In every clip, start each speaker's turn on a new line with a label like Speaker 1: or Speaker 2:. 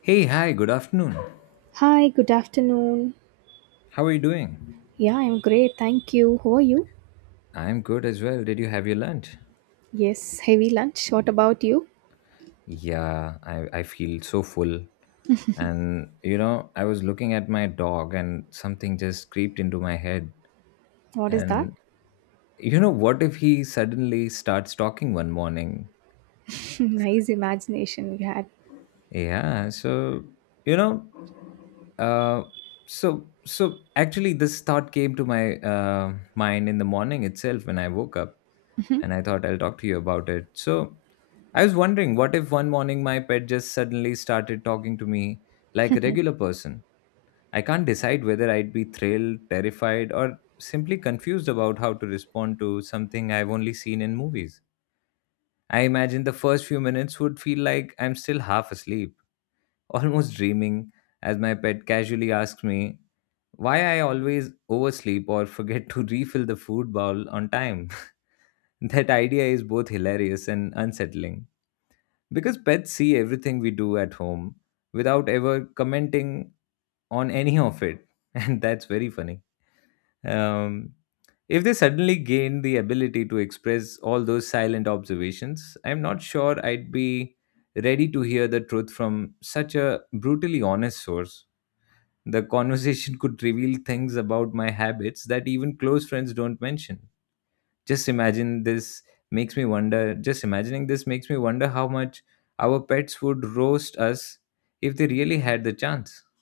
Speaker 1: Hey, hi, good afternoon.
Speaker 2: Hi, good afternoon.
Speaker 1: How are you doing?
Speaker 2: Yeah, I'm great. Thank you. How are you?
Speaker 1: I'm good as well. Did you have your lunch?
Speaker 2: Yes, heavy lunch. What about you?
Speaker 1: Yeah, I feel so full. And, you know, I was looking at my dog and something just creeped into my head.
Speaker 2: What is that?
Speaker 1: And, you know, what if he suddenly starts talking one morning?
Speaker 2: Nice imagination you had.
Speaker 1: Yeah. You know, uh, so actually this thought came to my mind in the morning itself when I woke up and I thought I'll talk to you about it. So, I was wondering what if one morning my pet just suddenly started talking to me like a regular person. I can't decide whether I'd be thrilled, terrified, or simply confused about how to respond to something I've only seen in movies. I imagine the first few minutes would feel like I'm still half asleep, almost dreaming, as my pet casually asks me why I always oversleep or forget to refill the food bowl on time. That idea is both hilarious and unsettling because pets see everything we do at home without ever commenting on any of it, and that's very funny. Um, if they suddenly gain the ability to express all those silent observations, I'm not sure I'd be ready to hear the truth from such a brutally honest source. The conversation could reveal things about my habits that even close friends don't mention. Just imagine this just imagining this makes me wonder how much our pets would roast us if they really had the chance.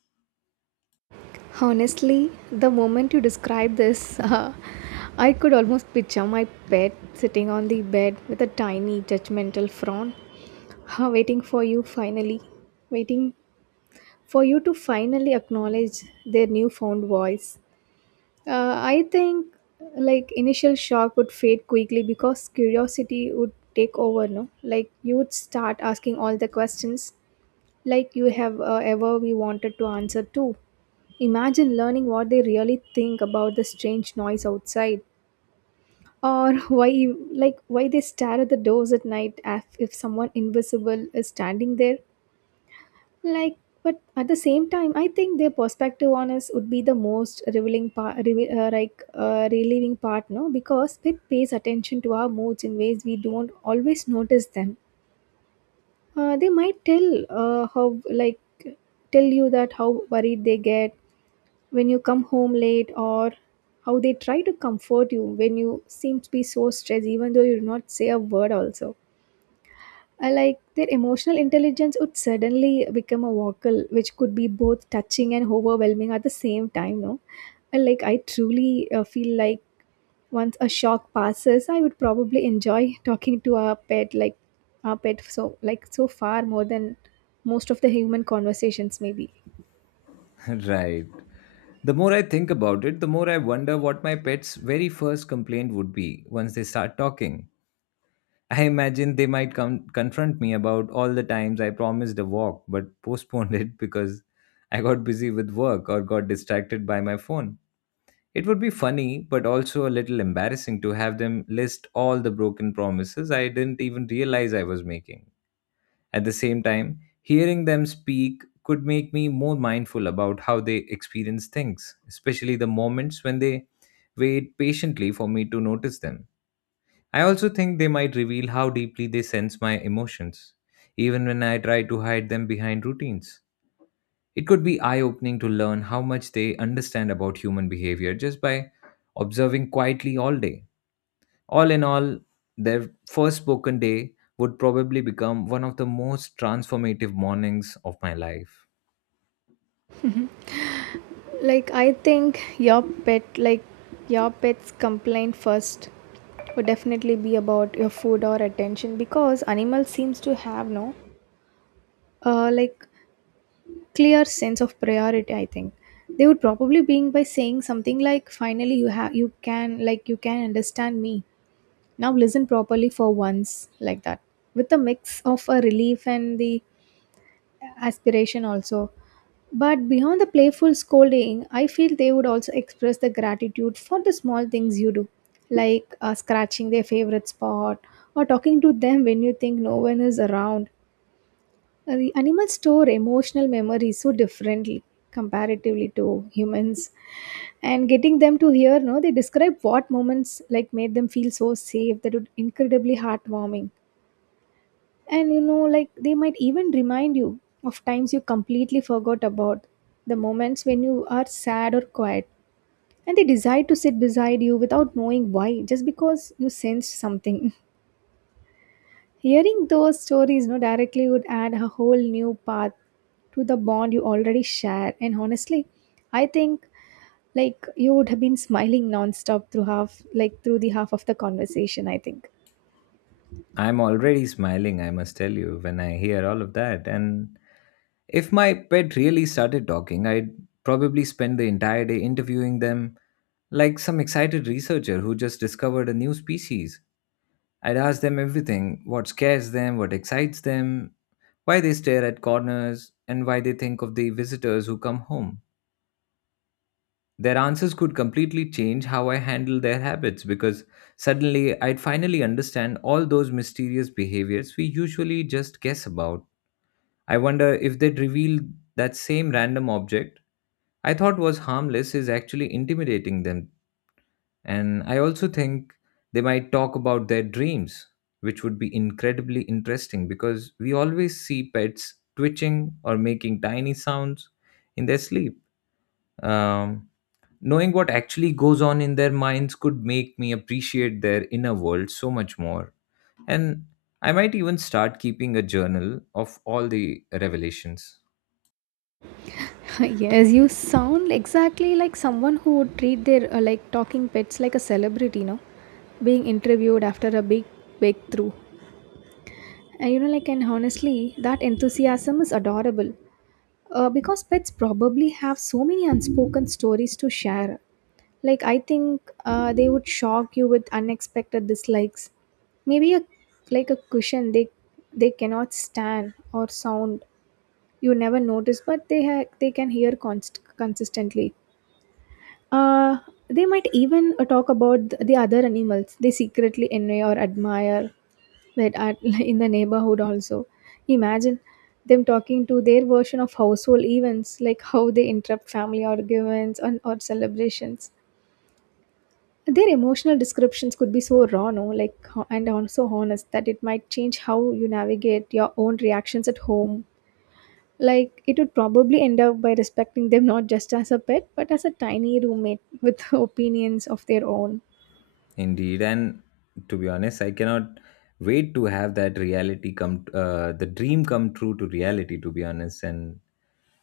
Speaker 2: Honestly, the moment you described this, I could almost picture my pet sitting on the bed with a tiny judgmental frown, waiting for you finally, waiting for you to finally acknowledge their newfound voice. I think like initial shock would fade quickly because curiosity would take over, no? Like you would start asking all the questions like you have ever we wanted to answer to. Imagine learning what they really think about the strange noise outside or why they stare at the doors at night as if someone invisible is standing there like, but at the same time, I think their perspective on us would be the most revealing part, relieving part, no? Because it pays attention to our moods in ways we don't always notice them. They might tell how, like, tell you that how worried they get when you come home late or how they try to comfort you when you seem to be so stressed even though you do not say a word also I like their emotional intelligence would suddenly become a vocal, which could be both touching and overwhelming at the same time. No, I like I truly feel like once a shock passes, I would probably enjoy talking to our pet, so so far more than most of the human conversations maybe.
Speaker 1: Right. The more I think about it, the more I wonder what my pet's very first complaint would be once they start talking. I imagine they might come confront me about all the times I promised a walk but postponed it because I got busy with work or got distracted by my phone. It would be funny, but also a little embarrassing to have them list all the broken promises I didn't even realize I was making. At the same time, hearing them speak could make me more mindful about how they experience things, especially the moments when they wait patiently for me to notice them. I also think they might reveal how deeply they sense my emotions, even when I try to hide them behind routines. It could be eye opening to learn how much they understand about human behavior just by observing quietly all day. All in all, their first spoken day would probably become one of the most transformative mornings of my life.
Speaker 2: Like I think your pet, your pet's complaint first would definitely be about your food or attention because animals seems to have no uh, like clear sense of priority. I think they would probably being by saying something like, finally you have you can you can understand me, now listen properly for once like that, with a mix of a relief and the aspiration also, but beyond the playful scolding I feel they would also express the gratitude for the small things you do like scratching their favorite spot or talking to them when you think no one is around. The animals store emotional memories so differently comparatively to humans, and getting them to hear no they describe what moments like made them feel so safe, that would incredibly heartwarming. And you know like they might even remind you of times you completely forgot about, the moments when you are sad or quiet and they decide to sit beside you without knowing why, just because you sensed something. Hearing those stories no directly would add a whole new path to the bond you already share. And honestly, I think like you would have been smiling nonstop through half of the conversation, I think.
Speaker 1: I'm already smiling, I must tell you, when I hear all of that, and if my pet really started talking, I'd probably spend the entire day interviewing them like some excited researcher who just discovered a new species. I'd ask them everything: what scares them, what excites them, why they stare at corners, and why they think of the visitors who come home. Their answers could completely change how I handle their habits because suddenly I'd finally understand all those mysterious behaviors we usually just guess about. I wonder if they'd reveal that same random object I thought was harmless is actually intimidating them. And I also think they might talk about their dreams, which would be incredibly interesting because we always see pets twitching or making tiny sounds in their sleep. Um, Knowing what actually goes on in their minds could make me appreciate their inner world so much more. And I might even start keeping a journal of all the revelations.
Speaker 2: Yes, you sound exactly like someone who would treat their talking pets like a celebrity, no? Being interviewed after a big breakthrough. And you know, like, and honestly, that enthusiasm is adorable because pets probably have so many unspoken stories to share. Like, I think they would shock you with unexpected dislikes. Maybe a like a cushion they cannot stand, or sound you never notice, but they can hear consistently. Uh, they might even talk about the other animals they secretly envy or admire that are in the neighborhood. Also, imagine them talking to their version of household events, like how they interrupt family arguments and or celebrations. Their emotional descriptions could be so raw, no, like ho- and on so honest that it might change how you navigate your own reactions at home. Like it would probably end up by respecting them not just as a pet, but as a tiny roommate with opinions of their own.
Speaker 1: Indeed, and to be honest, I cannot wait to have that reality come, the dream come true to reality. To be honest, and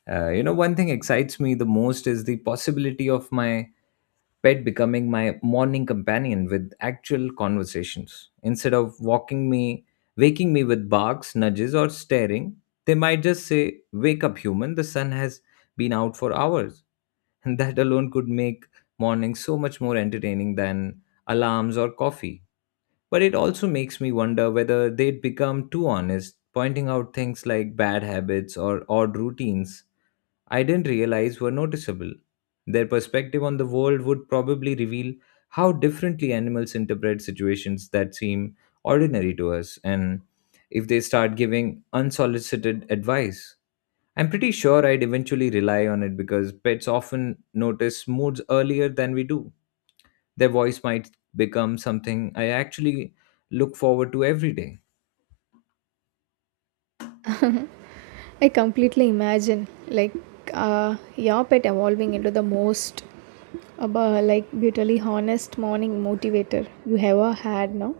Speaker 1: you know, one thing excites me the most is the possibility of my pet becoming my morning companion with actual conversations instead of walking me, waking me with barks, nudges, or staring. They might just say, "Wake up, human! The sun has been out for hours," and that alone could make mornings so much more entertaining than alarms or coffee. But it also makes me wonder whether they'd become too honest, pointing out things like bad habits or odd routines I didn't realize were noticeable. Their perspective on the world would probably reveal how differently animals interpret situations that seem ordinary to us, and if they start giving unsolicited advice, I'm pretty sure I'd eventually rely on it because pets often notice moods earlier than we do. Their voice might become something I actually look forward to every day.
Speaker 2: Mhm. I completely imagine like your pet evolving into the most brutally honest morning motivator you ever had, no?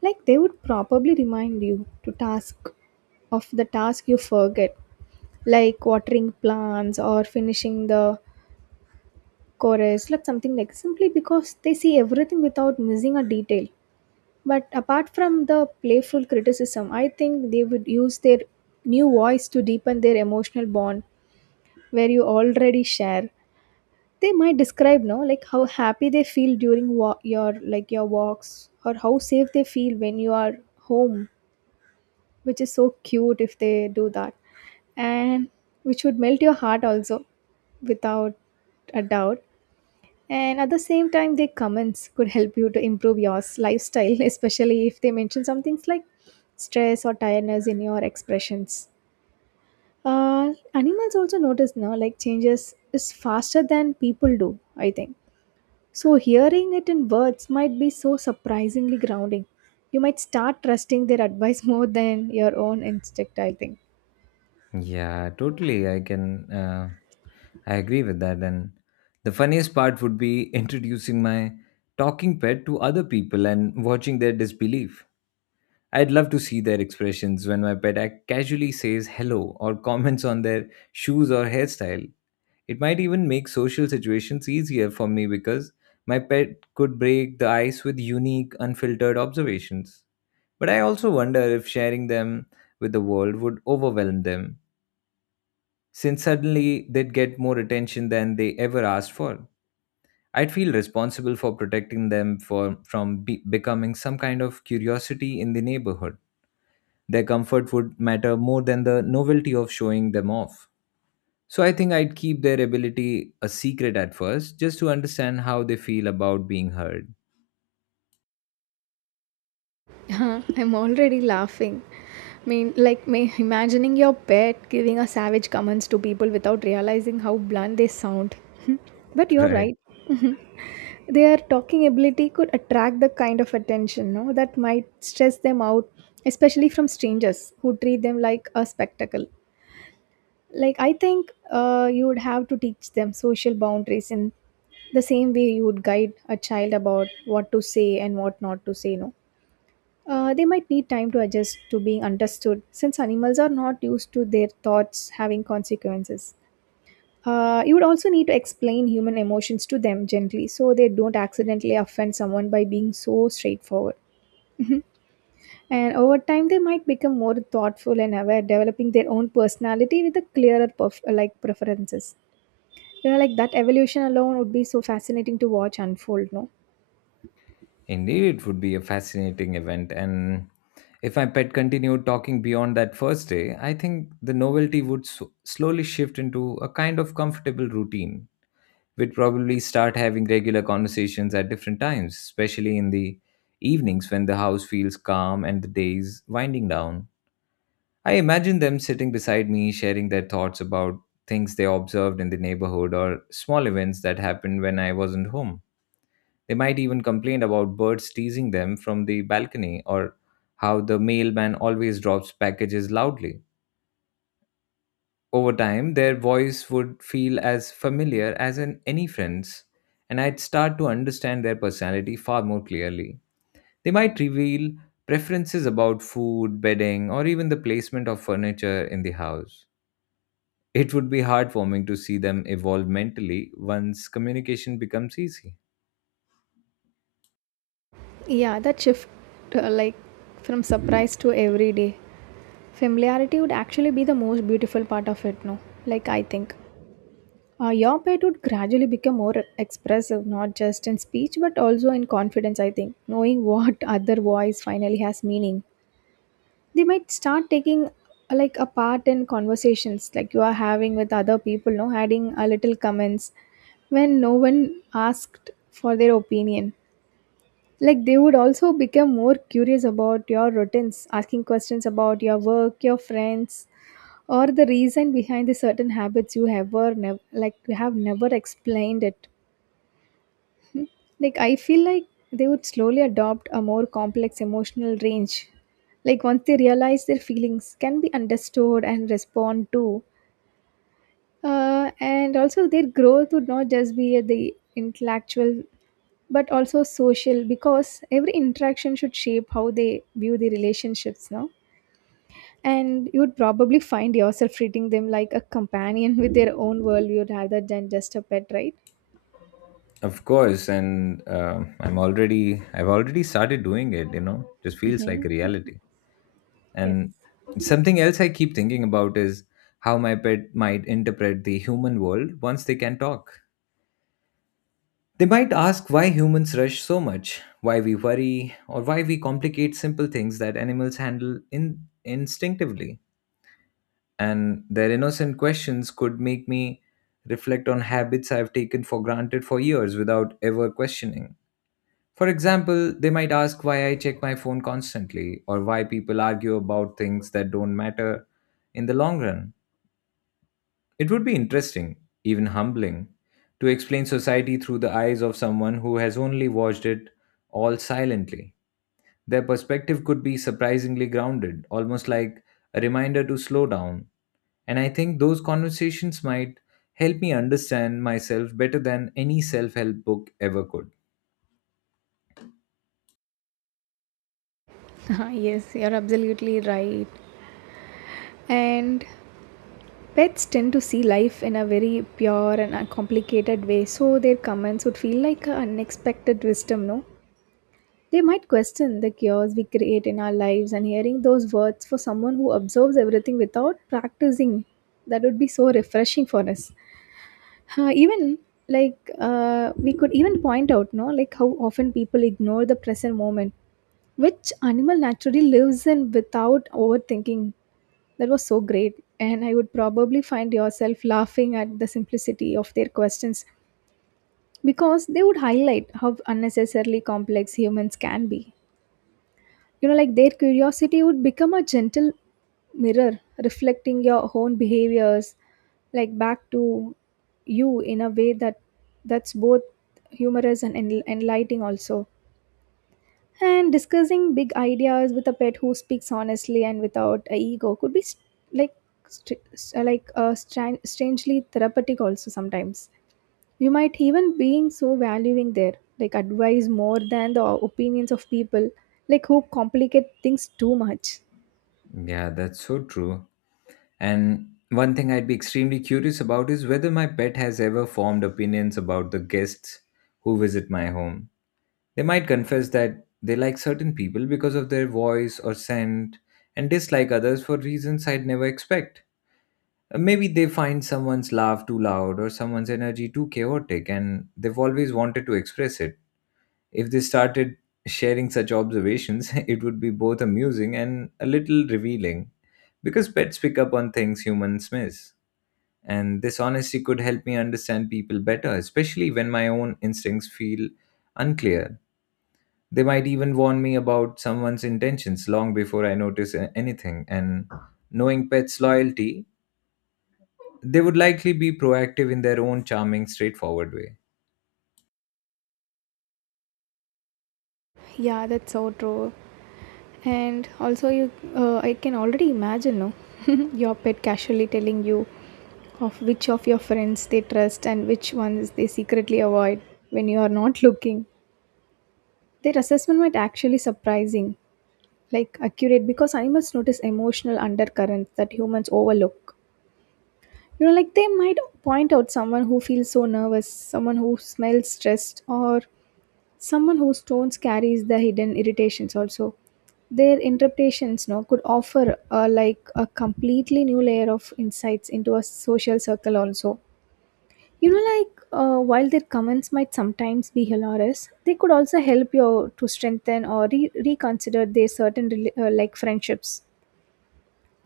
Speaker 2: Like they would probably remind you to task of the task you forget, like watering plants or finishing the chorus, like something like, simply because they see everything without missing a detail. But apart from the playful criticism, I think they would use their new voice to deepen their emotional bond where you already share. They might describe no like how happy they feel during your walks, or how safe they feel when you are home, which is so cute if they do that. And which would melt your heart also without a doubt, and at the same time their comments could help you to improve your lifestyle especially if they mention some things like stress or tiredness in your expressions. Animals also notice now like changes is faster than people do, I think, so hearing it in words might be so surprisingly grounding. You might start trusting their advice more than your own instinct, I think.
Speaker 1: Yeah, totally. I agree with that. And the funniest part would be introducing my talking pet to other people and watching their disbelief. I'd love to see their expressions when my pet casually says hello or comments on their shoes or hairstyle. It might even make social situations easier for me because my pet could break the ice with unique, unfiltered observations. But I also wonder if sharing them with the world would overwhelm them, since suddenly they'd get more attention than they ever asked for. I'd feel responsible for protecting them from becoming some kind of curiosity in the neighborhood. Their comfort would matter more than the novelty of showing them off. So I think I'd keep their ability a secret at first, just to understand how they feel about being heard.
Speaker 2: I'm already laughing. I mean, like, may, imagining your pet giving a savage comments to people without realizing how blunt they sound. But you're
Speaker 1: Right.
Speaker 2: right. Mhm. Their talking ability could attract the kind of attention no, that might stress them out, especially from strangers who treat them like a spectacle. Like, I think you would have to teach them social boundaries in the same way you would guide a child about what to say and what not to say, no? They might need time to adjust to being understood since animals are not used to their thoughts having consequences. You would also need to explain human emotions to them gently so they don't accidentally offend someone by being so straightforward. And over time, they might become more thoughtful and aware, developing their own personality with a clearer preferences. You know, like that evolution alone would be so fascinating to watch unfold. No,
Speaker 1: Indeed, it would be a fascinating event. And if my pet continued talking beyond that first day, I think the novelty would slowly shift into a kind of comfortable routine. We'd probably start having regular conversations at different times, especially in the evenings when the house feels calm and the days winding down. I imagine them sitting beside me, sharing their thoughts about things they observed in the neighborhood or small events that happened when I wasn't home. They might even complain about birds teasing them from the balcony or how the mailman always drops packages loudly. Over time, their voice would feel as familiar as in any friend's, and I'd start to understand their personality far more clearly. They might reveal preferences about food, bedding, or even the placement of furniture in the house. It would be heartwarming to see them evolve mentally once communication becomes easy.
Speaker 2: yeah, that shift, uh, like from surprise to everyday. Familiarity would actually be the most beautiful part of it, no? Like, I think. Your pet would gradually become more expressive, not just in speech, but also in confidence, I think. Knowing what other voice finally has meaning. They might start taking a part in conversations like you are having with other people, no? Adding a little comments when no one asked for their opinion. Like they would also become more curious about your routines, asking questions about your work, your friends, or the reason behind the certain habits you have never explained it. I feel like they would slowly adopt a more complex emotional range, like once they realize their feelings can be understood and respond to. And also their growth would not just be at the intellectual but also social, because every interaction should shape how they view the relationships, no. And you'd probably find yourself treating them like a companion with their own worldview rather than just a pet, right?
Speaker 1: Of course, and I've already started doing it. You know, just feels like reality.
Speaker 2: Yes.
Speaker 1: And something else I keep thinking about is how my pet might interpret the human world once they can talk. They might ask why humans rush so much, why we worry, or why we complicate simple things that animals handle in instinctively. And their innocent questions could make me reflect on habits I've taken for granted for years without ever questioning. For example, they might ask why I check my phone constantly or why people argue about things that don't matter in the long run. It would be interesting, even humbling, to explain society through the eyes of someone who has only watched it all silently. Their perspective could be surprisingly grounded, almost like a reminder to slow down. And I think those conversations might help me understand myself better than any self help book ever could.
Speaker 2: Yes, you're absolutely right. And pets tend to see life in a very pure and uncomplicated way, so their comments would feel like an unexpected wisdom, no? They might question the chaos we create in our lives, and hearing those words for someone who observes everything without practicing, that would be so refreshing for us. Huh, even we could even point out no like how often people ignore the present moment which animal naturally lives in without overthinking. That was so great, and I would probably find yourself laughing at the simplicity of their questions, because they would highlight how unnecessarily complex humans can be. You know, like their curiosity would become a gentle mirror reflecting your own behaviors like back to you in a way that that's both humorous and enlightening also. And discussing big ideas with a pet who speaks honestly and without a ego could be str- strangely therapeutic also sometimes. You might even being so valuing there, like advice more than the opinions of people like who complicate things too much.
Speaker 1: Yeah, that's so true. And one thing I'd be extremely curious about is whether my pet has ever formed opinions about the guests who visit my home. They might confess that they like certain people because of their voice or scent and dislike others for reasons I'd never expect. Maybe they find someone's laugh too loud or someone's energy too chaotic and they've always wanted to express it. If they started sharing such observations, it would be both amusing and a little revealing because pets pick up on things humans miss. And this honesty could help me understand people better, especially when my own instincts feel unclear. They might even warn me about someone's intentions long before I notice anything. And knowing pets' loyalty, they would likely be proactive in their own charming, straightforward way.
Speaker 2: Yeah, that's so true. And also you, I can already imagine no, your pet casually telling you of which of your friends they trust and which ones they secretly avoid when you are not looking. Their assessment might actually surprising like accurate, because animals notice emotional undercurrents that humans overlook. You know, like they might point out someone who feels so nervous, someone who smells stressed, or someone whose tones carries the hidden irritations also. Their interpretations no could offer a completely new layer of insights into a social circle also. You know, like while their comments might sometimes be hilarious, they could also help you to strengthen or reconsider their certain friendships.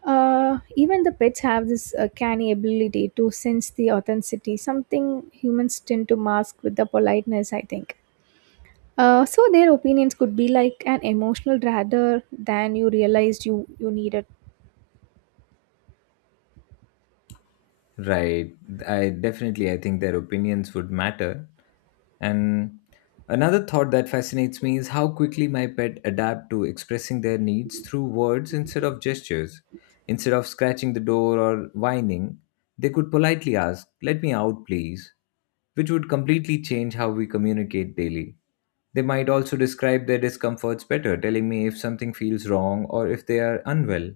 Speaker 2: Even the pets have this canny ability to sense the authenticity, something humans tend to mask with the politeness, I think. So their opinions could be like an emotional rather than you realized you needed.
Speaker 1: Right. I think their opinions would matter. And another thought that fascinates me is how quickly my pet adapt to expressing their needs through words instead of gestures. Instead of scratching the door or whining, they could politely ask, "Let me out, please," which would completely change how we communicate daily. They might also describe their discomforts better, telling me if something feels wrong or if they are unwell.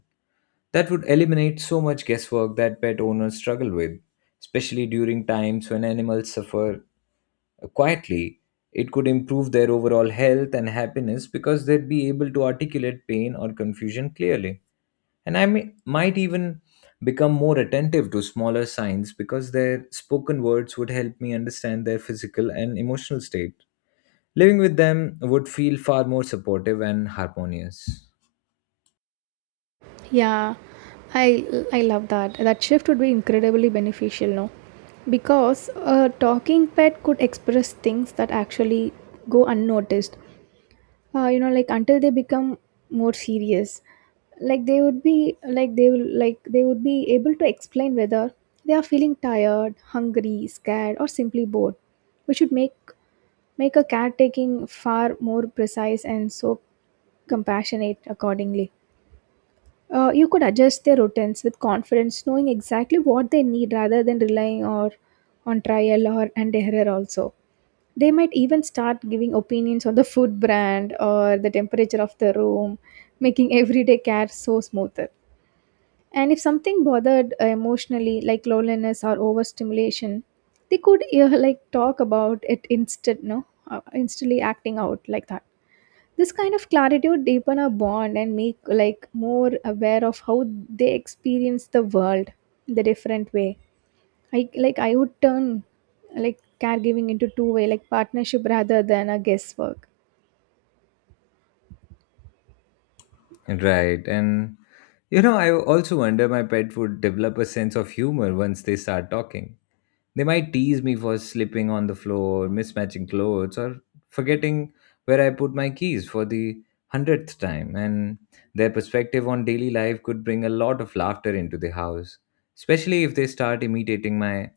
Speaker 1: That would eliminate so much guesswork that pet owners struggle with, especially during times when animals suffer quietly. It could improve their overall health and happiness because they'd be able to articulate pain or confusion clearly. And might even become more attentive to smaller signs because their spoken words would help me understand their physical and emotional state. Living with them would feel far more supportive and harmonious.
Speaker 2: Yeah, I love that. That shift would be incredibly beneficial, no? Because a talking pet could express things that actually go unnoticed, until they become more serious. Like they would be like they will like they would be able to explain whether they are feeling tired, hungry, scared, or simply bored, which would make a caretaking far more precise and so compassionate accordingly. You could adjust their routines with confidence, knowing exactly what they need rather than relying or on trial or and error. Also, they might even start giving opinions on the food brand or the temperature of the room, making everyday care so smoother. And if something bothered emotionally, like loneliness or overstimulation, they could like talk about it instead. No, instantly acting out like that. This kind of clarity would deepen our bond and make like more aware of how they experience the world the different way. I like I would turn like caregiving into two-way like partnership rather than a guesswork.
Speaker 1: Right. And, you know, I also wonder my pet would develop a sense of humor once they start talking. They might tease me for slipping on the floor, mismatching clothes, or forgetting where I put my keys for the hundredth time. And their perspective on daily life could bring a lot of laughter into the house, especially if they start imitating my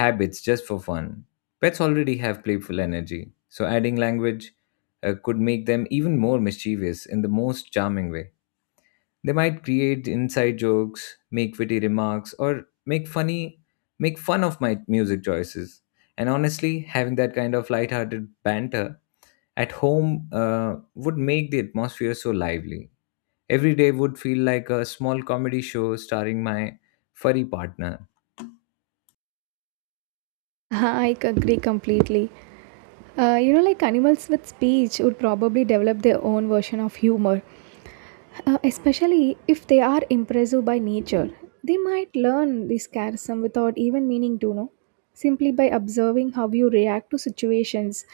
Speaker 1: habits just for fun. Pets already have playful energy, so adding language could make them even more mischievous in the most charming way. They might create inside jokes, make witty remarks, or make fun of my music choices. And honestly, having that kind of lighthearted banter at home would make the atmosphere so lively. Every day would feel like a small comedy show starring my furry partner.
Speaker 2: agree completely. Animals with speech would probably develop their own version of humor, especially if they are impressive by nature. They might learn this charism without even meaning to know, simply by observing how you react to situations.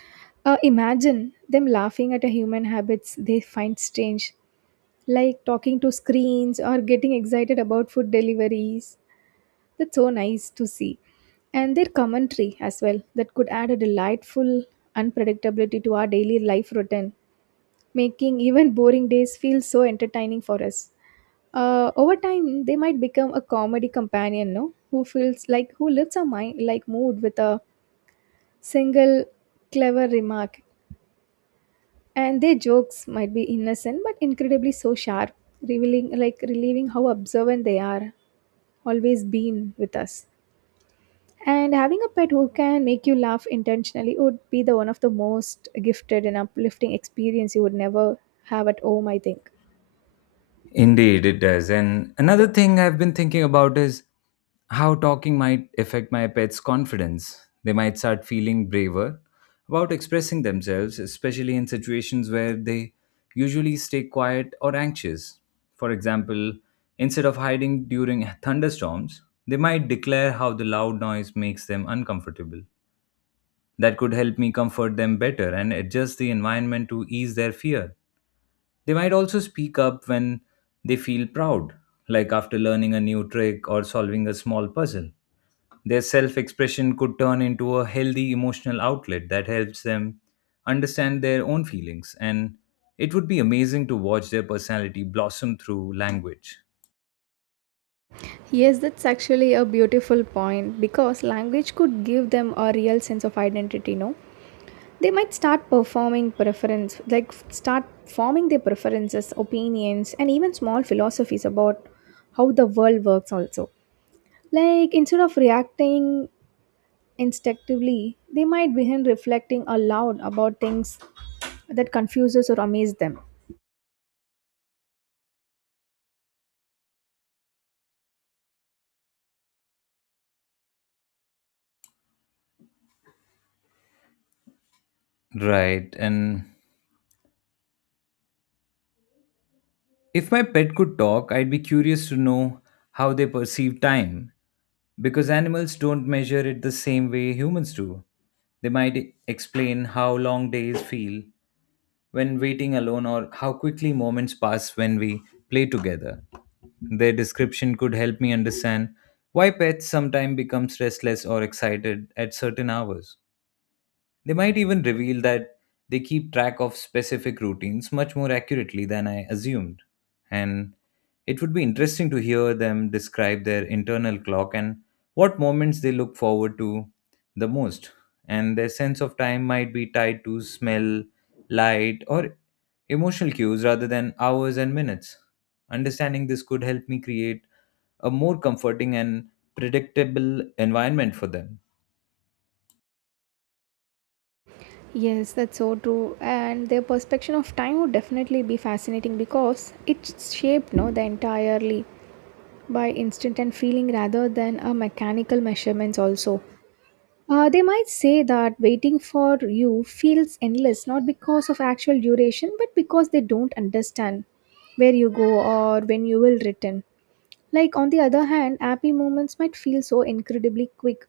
Speaker 2: Imagine them laughing at a human habits they find strange, like talking to screens or getting excited about food deliveries. That's so nice to see. And their commentary as well, that could add a delightful unpredictability to our daily life routine, making even boring days feel so entertaining for us. Over time, they might become a comedy companion, no? Who feels like who lifts our mind like mood with a single clever remark. And their jokes might be innocent but incredibly so sharp, revealing like relieving how observant they are, always been with us. And having a pet who can make you laugh intentionally would be the one of the most gifted and uplifting experience you would never have at home, I think.
Speaker 1: Indeed, it does. And another thing I've been thinking about is how talking might affect my pet's confidence. They might start feeling braver about expressing themselves, especially in situations where they usually stay quiet or anxious. For example, instead of hiding during thunderstorms, they might declare how the loud noise makes them uncomfortable. That could help me comfort them better and adjust the environment to ease their fear. They might also speak up when they feel proud, like after learning a new trick or solving a small puzzle. Their self expression could turn into a healthy emotional outlet that helps them understand their own feelings, and it would be amazing to watch their personality blossom through language.
Speaker 2: Yes, that's actually a beautiful point because language could give them a real sense of identity, no? They might start performing preference start forming their preferences, opinions, and even small philosophies about how the world works. Also, like instead of reacting instinctively, they might begin reflecting aloud about things that confuses or amaze them.
Speaker 1: Right. And if my pet could talk, I'd be curious to know how they perceive time because animals don't measure it the same way humans do. They might explain how long days feel when waiting alone or how quickly moments pass when we play together. Their description could help me understand why pets sometimes become restless or excited at certain hours. They might even reveal that they keep track of specific routines much more accurately than I assumed. And it would be interesting to hear them describe their internal clock and what moments they look forward to the most. And their sense of time might be tied to smell, light, or emotional cues rather than hours and minutes. Understanding this could help me create a more comforting and predictable environment for them.
Speaker 2: Yes, that's so true. And their perception of time would definitely be fascinating because it's shaped, no, the entirely by instinct and feeling rather than a mechanical measurements. Also, they might say that waiting for you feels endless, not because of actual duration, but because they don't understand where you go or when you will return. Like, on the other hand, happy moments might feel so incredibly quick,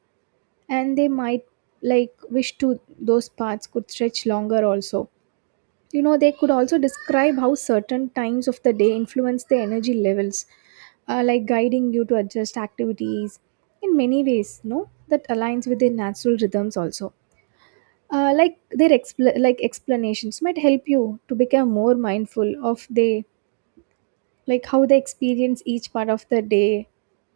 Speaker 2: and they might like wish to those paths could stretch longer also. You know, they could also describe how certain times of the day influence the energy levels, like guiding you to adjust activities in many ways, no? That aligns with their natural rhythms. Also like their explanations might help you to become more mindful of they like how they experience each part of the day.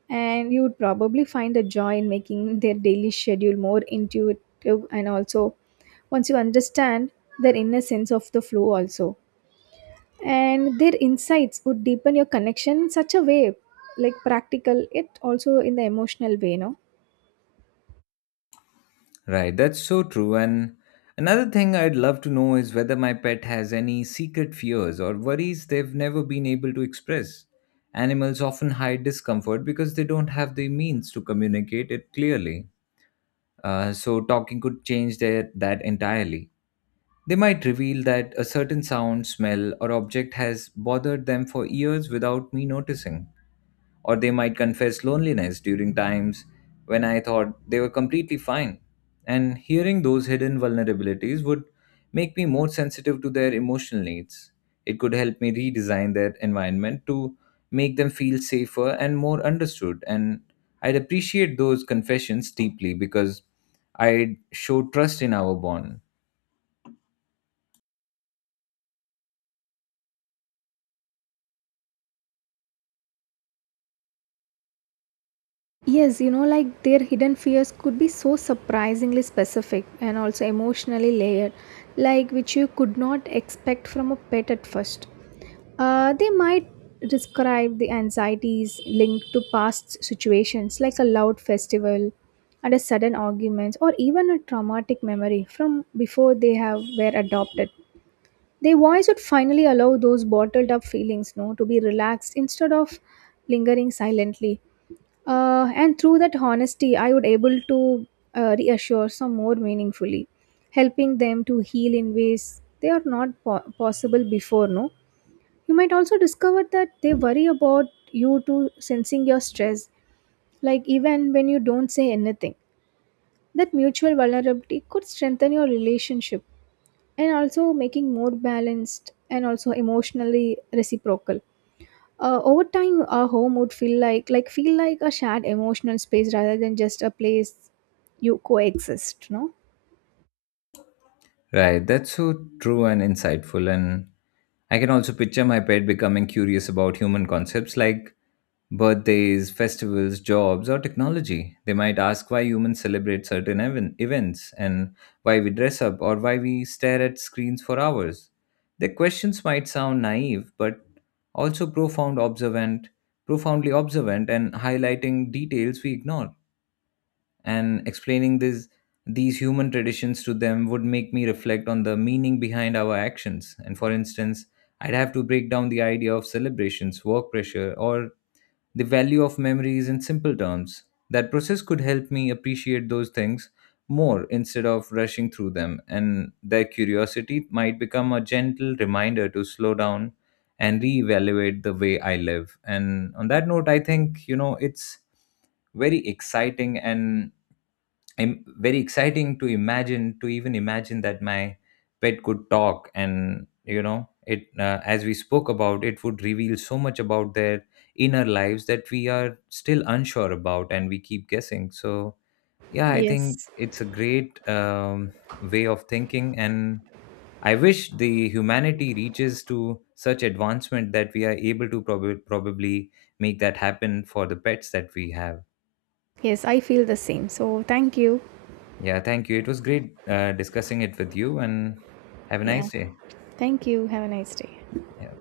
Speaker 2: And you would probably find a joy in making their daily schedule more intuitive. And also, once you understand their inner sense of the flow also, and their insights would deepen your connection in such a way, like practical it also in the emotional way, no?
Speaker 1: Right, that's so true. And another thing I'd love to know is whether my pet has any secret fears or worries they've never been able to express. Animals often hide discomfort because they don't have the means to communicate it clearly. So, talking could change their, that entirely. They might reveal that a certain sound, smell, or object has bothered them for years without me noticing. Or they might confess loneliness during times when I thought they were completely fine. And hearing those hidden vulnerabilities would make me more sensitive to their emotional needs. It could help me redesign their environment to make them feel safer and more understood. And I'd appreciate those confessions deeply because I'd show trust in our bond.
Speaker 2: Yes, you know, like their hidden fears could be so surprisingly specific and also emotionally layered, like which you could not expect from a pet at first. They might describe the anxieties linked to past situations, like a loud festival and a sudden argument, or even a traumatic memory from before they have were adopted. Their voice would finally allow those bottled up feelings, no, to be relaxed instead of lingering silently. And through that honesty, I would able to reassure some more meaningfully, helping them to heal in ways they are not possible before. No, you might also discover that they worry about you too, sensing your stress, like even when you don't say anything. That mutual vulnerability could strengthen your relationship and also making more balanced and also emotionally reciprocal. Over time, our home would feel like a shared emotional space rather than just a place you coexist. No.
Speaker 1: Right, that's so true and insightful. And I can also picture my pet becoming curious about human concepts like birthdays, festivals, jobs, or technology. They might ask why humans celebrate events and why we dress up or why we stare at screens for hours. Their questions might sound naive, but also profound observant, profoundly observant and highlighting details we ignore. And explaining this, these human traditions to them would make me reflect on the meaning behind our actions. And for instance, I'd have to break down the idea of celebrations, work pressure, or the value of memory is in simple terms. That process could help me appreciate those things more instead of rushing through them, and their curiosity might become a gentle reminder to slow down and reevaluate the way I live. And on that note, I think, you know, it's very exciting and very exciting to imagine to even imagine that my pet could talk, and you know it, as we spoke about, it would reveal so much about their inner lives that we are still unsure about and we keep guessing. So yeah, I think
Speaker 2: Yes.
Speaker 1: it's a great way of thinking. And I wish the humanity reaches to such advancement that we are able to probably make that happen for the pets that we have.
Speaker 2: Yes, I feel the same. So thank you.
Speaker 1: Yeah, thank you. It was great discussing it with you, and have a
Speaker 2: Yeah.
Speaker 1: nice day.
Speaker 2: Thank you. Have a nice day.
Speaker 1: Yeah.